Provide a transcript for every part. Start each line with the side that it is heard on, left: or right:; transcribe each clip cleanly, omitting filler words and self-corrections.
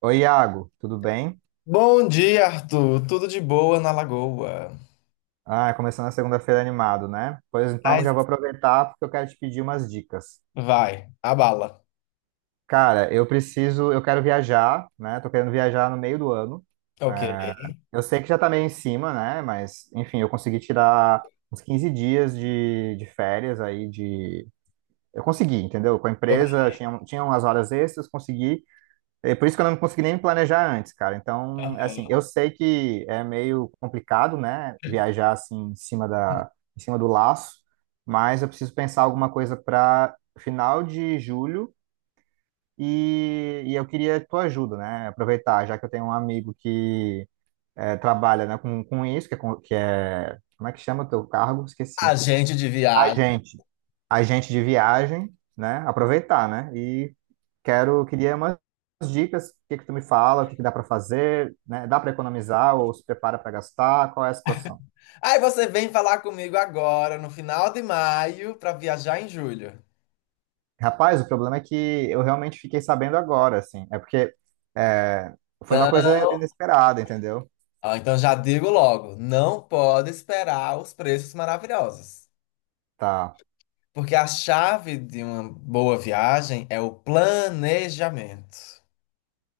right: Oi, Iago, tudo bem?
left: Bom dia, Arthur. Tudo de boa na Lagoa.
right: Ah, começando a segunda-feira animado, né? Pois então
left: Ai,
right: já vou aproveitar porque eu quero te pedir umas dicas.
left: vai, a bala.
right: Cara, eu quero viajar, né? Tô querendo viajar no meio do ano.
left: Ok,
right: É, eu sei que já tá meio em cima, né? Mas, enfim, eu consegui tirar uns 15 dias de férias aí de. Eu consegui, entendeu? Com a
left: ok.
right: empresa, tinha umas horas extras, consegui. É por isso que eu não consegui nem me planejar antes, cara. Então, é assim, eu sei que é meio complicado, né, viajar assim em cima do laço, mas eu preciso pensar alguma coisa para final de julho e eu queria tua ajuda, né? Aproveitar, já que eu tenho um amigo que é, trabalha, né, com isso, que é, com- que é, como é que chama o teu cargo? Esqueci
left: Agente de
right: a
left: viagem.
right: gente, a gente de viagem, né? Aproveitar, né? E queria umas dicas, o que que tu me fala, o que que dá para fazer, né? Dá para economizar ou se prepara para gastar? Qual é a situação?
left: Aí você vem falar comigo agora, no final de maio, para viajar em julho.
right: Rapaz, o problema é que eu realmente fiquei sabendo agora, assim. É porque é, foi uma coisa
left: Então,
right: inesperada, entendeu?
left: ó, então já digo logo, não pode esperar os preços maravilhosos.
right: Tá.
left: Porque a chave de uma boa viagem é o planejamento.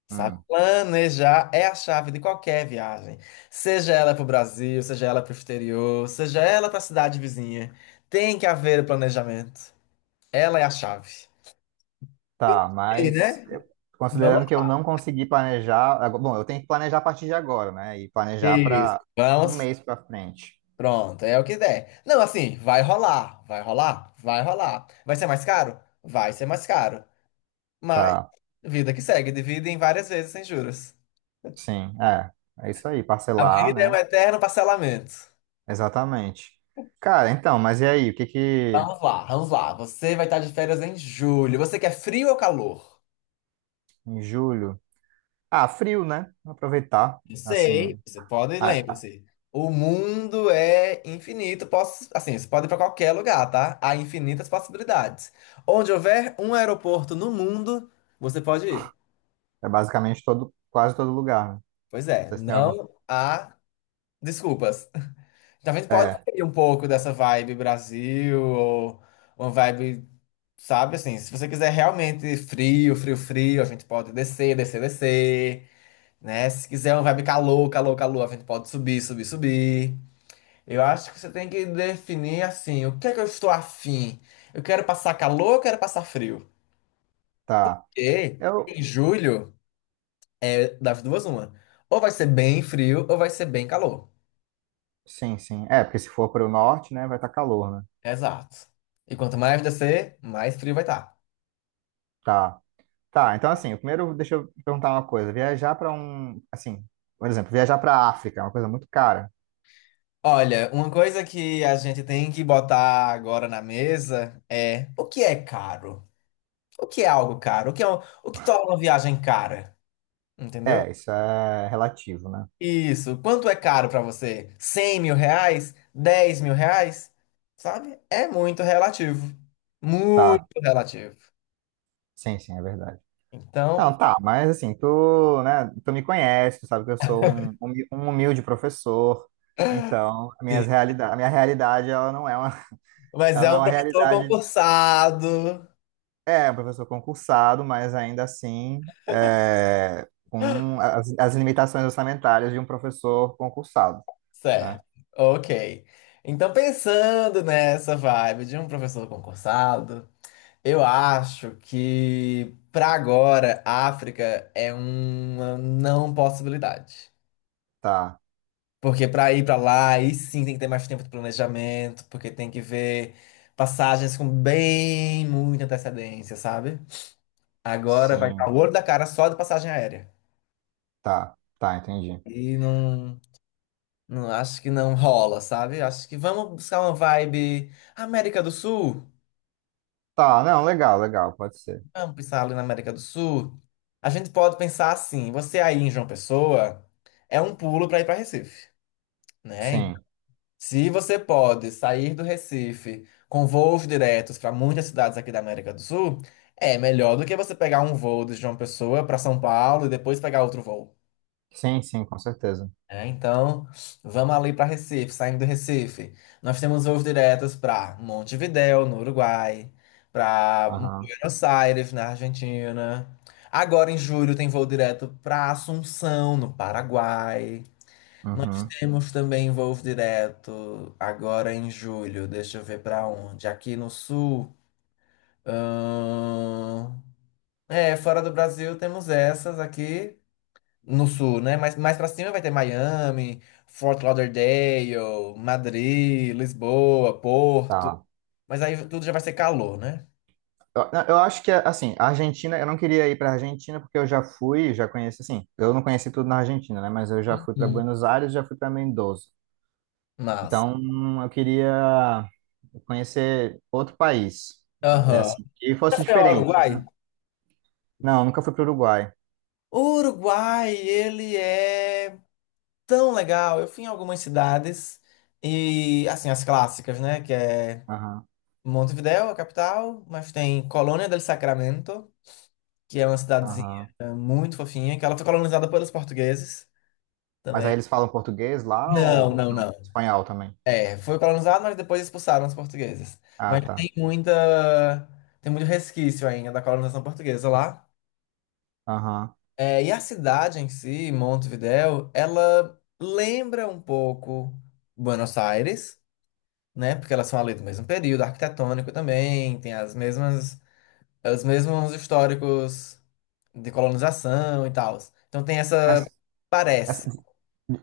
left: Sabe?
right: Hum.
left: Planejar é a chave de qualquer viagem. Seja ela para o Brasil, seja ela para o exterior, seja ela para a cidade vizinha. Tem que haver o planejamento. Ela é a chave.
right: Tá,
left: E,
right: mas
left: né?
right: eu-
left: Vamos.
right: considerando que eu não consegui planejar, agora- bom, eu tenho que planejar a partir de agora, né? E planejar
left: Isso.
right: para um
left: Vamos.
right: mês para frente.
left: Pronto, é o que der. Não, assim, vai rolar, vai rolar, vai rolar. Vai ser mais caro? Vai ser mais caro. Mas,
right: Tá.
left: vida que segue, divide em várias vezes sem juros.
right: Sim, é. É isso aí,
left: A
right: parcelar,
left: vida é um
right: né?
left: eterno parcelamento.
right: Exatamente. Cara, então, mas e aí? O que que
left: Vamos lá, vamos lá. Você vai estar de férias em julho. Você quer frio ou calor?
right: em julho? Ah, frio, né? Aproveitar,
left: Não sei,
right: assim,
left: você pode,
right: a-
left: lembre-se. O mundo é infinito. Posso, assim, você pode ir para qualquer lugar, tá? Há infinitas possibilidades. Onde houver um aeroporto no mundo, você pode ir.
right: é basicamente todo, quase todo lugar, né?
left: Pois é,
right: Vocês têm alguma?
left: não há desculpas. Então a gente pode
right: É,
left: ir um pouco dessa vibe Brasil ou uma vibe, sabe assim, se você quiser realmente frio, frio, frio, a gente pode descer, descer, descer. Né? Se quiser uma vibe calor, calor, calor, a gente pode subir, subir, subir. Eu acho que você tem que definir assim, o que é que eu estou afim? Eu quero passar calor, eu quero passar frio.
right: tá.
left: E
right: Eu,
left: em julho, é das duas, uma. Ou vai ser bem frio, ou vai ser bem calor.
right: sim, sim. É, porque se for para o norte, né, vai estar calor, né?
left: Exato. E quanto mais descer, mais frio vai estar.
right: Tá. Tá, então assim, o primeiro deixa eu perguntar uma coisa. Viajar para um, assim, por exemplo, viajar para a África é uma coisa muito cara.
left: Olha, uma coisa que a gente tem que botar agora na mesa é o que é caro? O que é algo caro? O que é o que torna uma viagem cara? Entendeu?
right: É, isso é relativo, né?
left: Isso. Quanto é caro pra você? R$ 100.000? R$ 10.000? Sabe? É muito relativo. Muito
right: Tá.
left: relativo.
right: Sim, sim, é verdade.
left: Então,
right: Não, tá, mas assim, tu, né, tu me conhece, tu sabe que eu sou um, humi- um humilde professor, então as
left: sim.
right: minhas realida a minha realidade, ela não é uma,
left: Mas
right: ela
left: é
right: não é
left: um
right: uma
left: professor
right: realidade,
left: concursado.
right: é, um professor concursado, mas ainda assim, é, as limitações orçamentárias de um professor concursado, né?
left: Certo. Ok. Então, pensando nessa vibe de um professor concursado, eu acho que pra agora, África é uma não possibilidade.
right: Tá,
left: Porque para ir para lá, aí sim tem que ter mais tempo de planejamento, porque tem que ver passagens com bem muita antecedência, sabe? Agora vai estar
right: sim,
left: o olho da cara só de passagem aérea.
right: tá, tá, entendi.
left: E não, não acho que não rola, sabe? Acho que vamos buscar uma vibe América do Sul.
right: Tá, não, legal, legal, pode ser.
left: Vamos pensar ali na América do Sul. A gente pode pensar assim, você aí em João Pessoa é um pulo para ir para Recife, né?
right: Sim,
left: Se você pode sair do Recife com voos diretos para muitas cidades aqui da América do Sul, é melhor do que você pegar um voo de João Pessoa para São Paulo e depois pegar outro voo.
right: sim, sim, com certeza.
left: É, então, vamos ali para Recife, saindo do Recife. Nós temos voos diretos para Montevidéu, no Uruguai, para
right: Aham,
left: Buenos Aires, na Argentina. Agora, em julho, tem voo direto para Assunção, no Paraguai. Nós
right: uhum,
left: temos também voo direto agora em julho. Deixa eu ver para onde. Aqui no sul. ahn, É, fora do Brasil temos essas aqui no sul, né? Mas mais para cima vai ter Miami, Fort Lauderdale, Madrid, Lisboa, Porto.
right: tá.
left: Mas aí tudo já vai ser calor, né?
right: Eu, não, eu acho que, assim, a Argentina, eu não queria ir para a Argentina porque eu já fui, já conheci, assim, eu não conheci tudo na Argentina, né? Mas eu já fui para
left: Uhum.
right: Buenos Aires, já fui para Mendoza.
left: Massa.
right: Então, eu queria conhecer outro país, é
left: Aham.
right: assim, que fosse
left: Qual é o
right: diferente, né?
left: Uruguai?
right: Não, eu nunca fui para o Uruguai.
left: O Uruguai, ele é tão legal. Eu fui em algumas cidades e, assim, as clássicas, né? Que é
right: Aham,
left: Montevidéu, a capital, mas tem Colônia del Sacramento, que é uma cidadezinha
right: aham.
left: muito fofinha, que ela foi colonizada pelos portugueses
right: Mas aí
left: também.
right: eles falam português lá
left: Não,
right: ou
left: não,
right: não?
left: não.
right: Espanhol também.
left: É, foi colonizada, mas depois expulsaram os portugueses.
right: Ah,
left: Mas
right: tá.
left: tem muito resquício ainda da colonização portuguesa lá.
right: Aham.
left: É, e a cidade em si, Montevidéu, ela lembra um pouco Buenos Aires. Né? Porque elas são ali do mesmo período arquitetônico também, tem as mesmas, os mesmos históricos de colonização e tal. Então tem essa,
right: Mas
left: parece,
right: essa-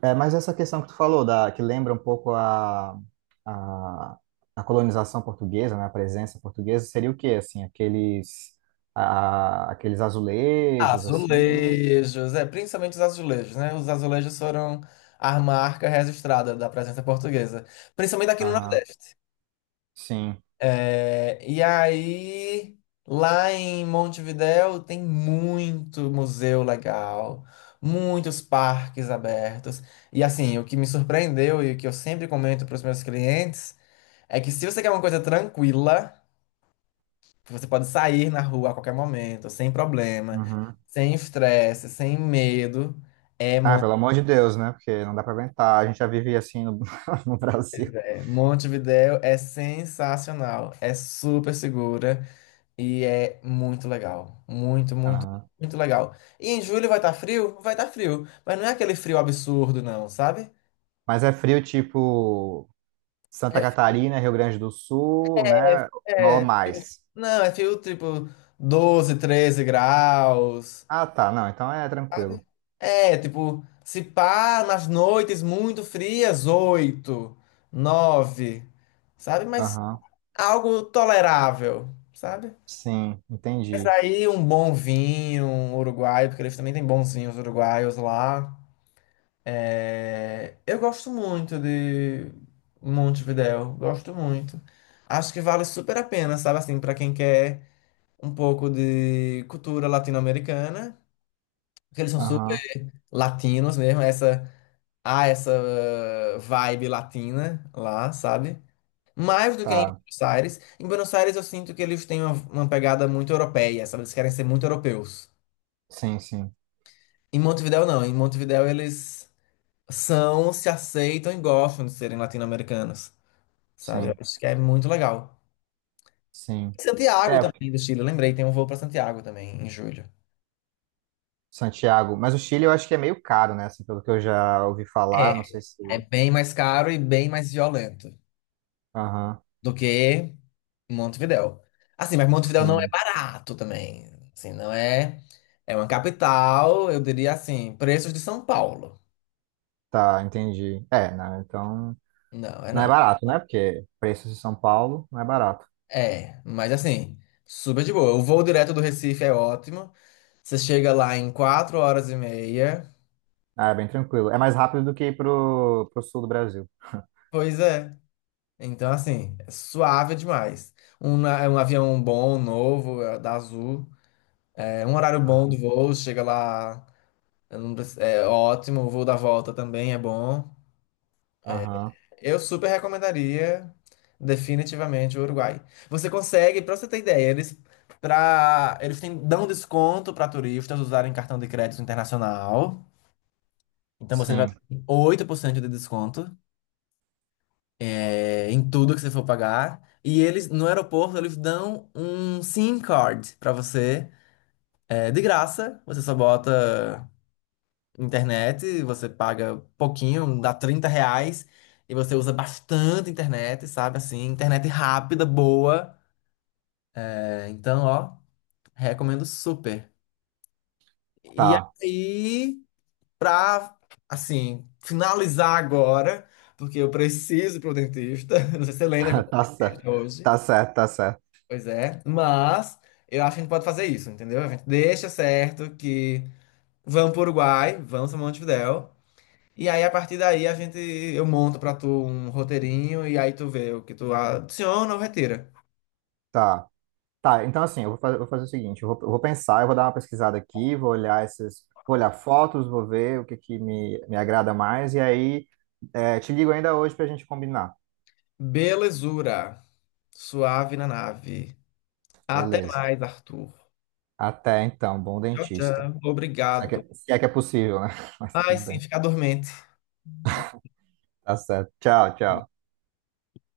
right: É, mas essa questão que tu falou, da, que lembra um pouco a, a colonização portuguesa, né, a presença portuguesa, seria o quê? Assim, aqueles, aqueles azulejos, assim?
left: azulejos, é, principalmente os azulejos, né? Os azulejos foram a marca registrada da presença portuguesa, principalmente aqui no
right: Aham,
left: Nordeste.
right: sim.
left: É, e aí, lá em Montevidéu tem muito museu legal, muitos parques abertos. E assim, o que me surpreendeu e o que eu sempre comento para os meus clientes é que se você quer uma coisa tranquila, que você pode sair na rua a qualquer momento, sem problema,
right: Uhum.
left: sem estresse, sem medo, é
right: Ah,
left: Mon-
right: pelo amor de Deus, né? Porque não dá para aguentar. A gente já vive assim no Brasil.
left: é Montevidéu é sensacional, é super segura. E é muito legal. Muito, muito,
right: Aham.
left: muito legal. E em julho vai estar frio? Vai estar frio. Mas não é aquele frio absurdo, não, sabe?
right: Mas é frio tipo Santa Catarina, Rio Grande do Sul, né? Ou
left: É.
right: mais.
left: Não, é frio tipo 12, 13 graus.
right: Ah, tá. Não, então é
left: Sabe?
right: tranquilo.
left: É, tipo, se pá, nas noites muito frias, 8 9 sabe? Mas
right: Aham,
left: algo tolerável, sabe?
right: sim,
left: Mas
right: entendi.
left: aí um bom vinho um uruguaio, porque eles também têm bons vinhos uruguaios lá. É, eu gosto muito de Montevidéu, gosto muito. Acho que vale super a pena, sabe assim, para quem quer um pouco de cultura latino-americana, porque eles são super
right: Aham.
left: latinos mesmo, essa há essa vibe latina lá, sabe? Mais do que em
right: Tá,
left: Buenos Aires. Em Buenos Aires eu sinto que eles têm uma pegada muito europeia, sabe? Eles querem ser muito europeus.
right: sim, sim,
left: Em Montevidéu não, em Montevidéu eles são, se aceitam e gostam de serem latino-americanos. Sabe? Eu
right: sim,
left: acho que é muito legal.
right: sim.
left: Santiago
right: É,
left: também, do Chile, eu lembrei, tem um voo para Santiago também, em julho.
right: Santiago. Mas o Chile eu acho que é meio caro, né? Assim, pelo que eu já ouvi
left: É,
right: falar, não sei se.
left: é bem mais caro e bem mais violento
right: Aham,
left: do que Montevidéu. Assim, mas Montevidéu não é
right: sim.
left: barato também. Assim, não é. É uma capital, eu diria assim, preços de São Paulo.
right: Tá, entendi. É, né? Então,
left: Não, é
right: não é
left: não.
right: barato, né? Porque preços de São Paulo não é barato.
left: É, mas assim, super de boa. O voo direto do Recife é ótimo. Você chega lá em quatro horas e meia.
right: Ah, é bem tranquilo. É mais rápido do que ir pro sul do Brasil.
left: Pois é. Então, assim, é suave demais. É um avião bom, novo, é da Azul. É um horário bom do voo, chega lá, eu não preci- é ótimo. O voo da volta também é bom.
right: Aham,
left: Eu super recomendaria, definitivamente, o Uruguai. Você consegue, pra você ter ideia, eles, eles têm, dão desconto para turistas usarem cartão de crédito internacional. Então, você vai
right: sim.
left: ter 8% de desconto, é, em tudo que você for pagar. E eles, no aeroporto, eles dão um SIM card pra você, é, de graça. Você só bota internet, você paga pouquinho, dá R$ 30. E você usa bastante internet, sabe? Assim, internet rápida, boa. É, então, ó, recomendo super. E
right: Tá,
left: aí, pra, assim, finalizar agora, porque eu preciso ir pro dentista. Não sei se você lembra que eu fui
right: tá
left: pro
right: certo.
left: dentista hoje.
right: Tá certo.
left: Pois é, mas eu acho que a gente pode fazer isso, entendeu? A gente deixa certo que vamos pro Uruguai, vamos para Montevidéu, e aí a partir daí a gente eu monto pra tu um roteirinho e aí tu vê o que tu adiciona ou retira.
right: Tá. Tá, então assim, vou fazer o seguinte, eu vou pensar, eu vou dar uma pesquisada aqui, vou olhar esses, vou olhar fotos, vou ver o que que me agrada mais, e aí é, te ligo ainda hoje pra gente combinar.
left: Belezura, suave na nave. Até
right: Beleza.
left: mais, Arthur.
right: Até então, bom
left: Tchau,
right: dentista.
left: tchau. Obrigado.
right: Se é que é possível, né? Mas
left: Ai,
right: tudo
left: sim,
right: bem.
left: fica dormente.
right: Tá certo. Tchau, tchau.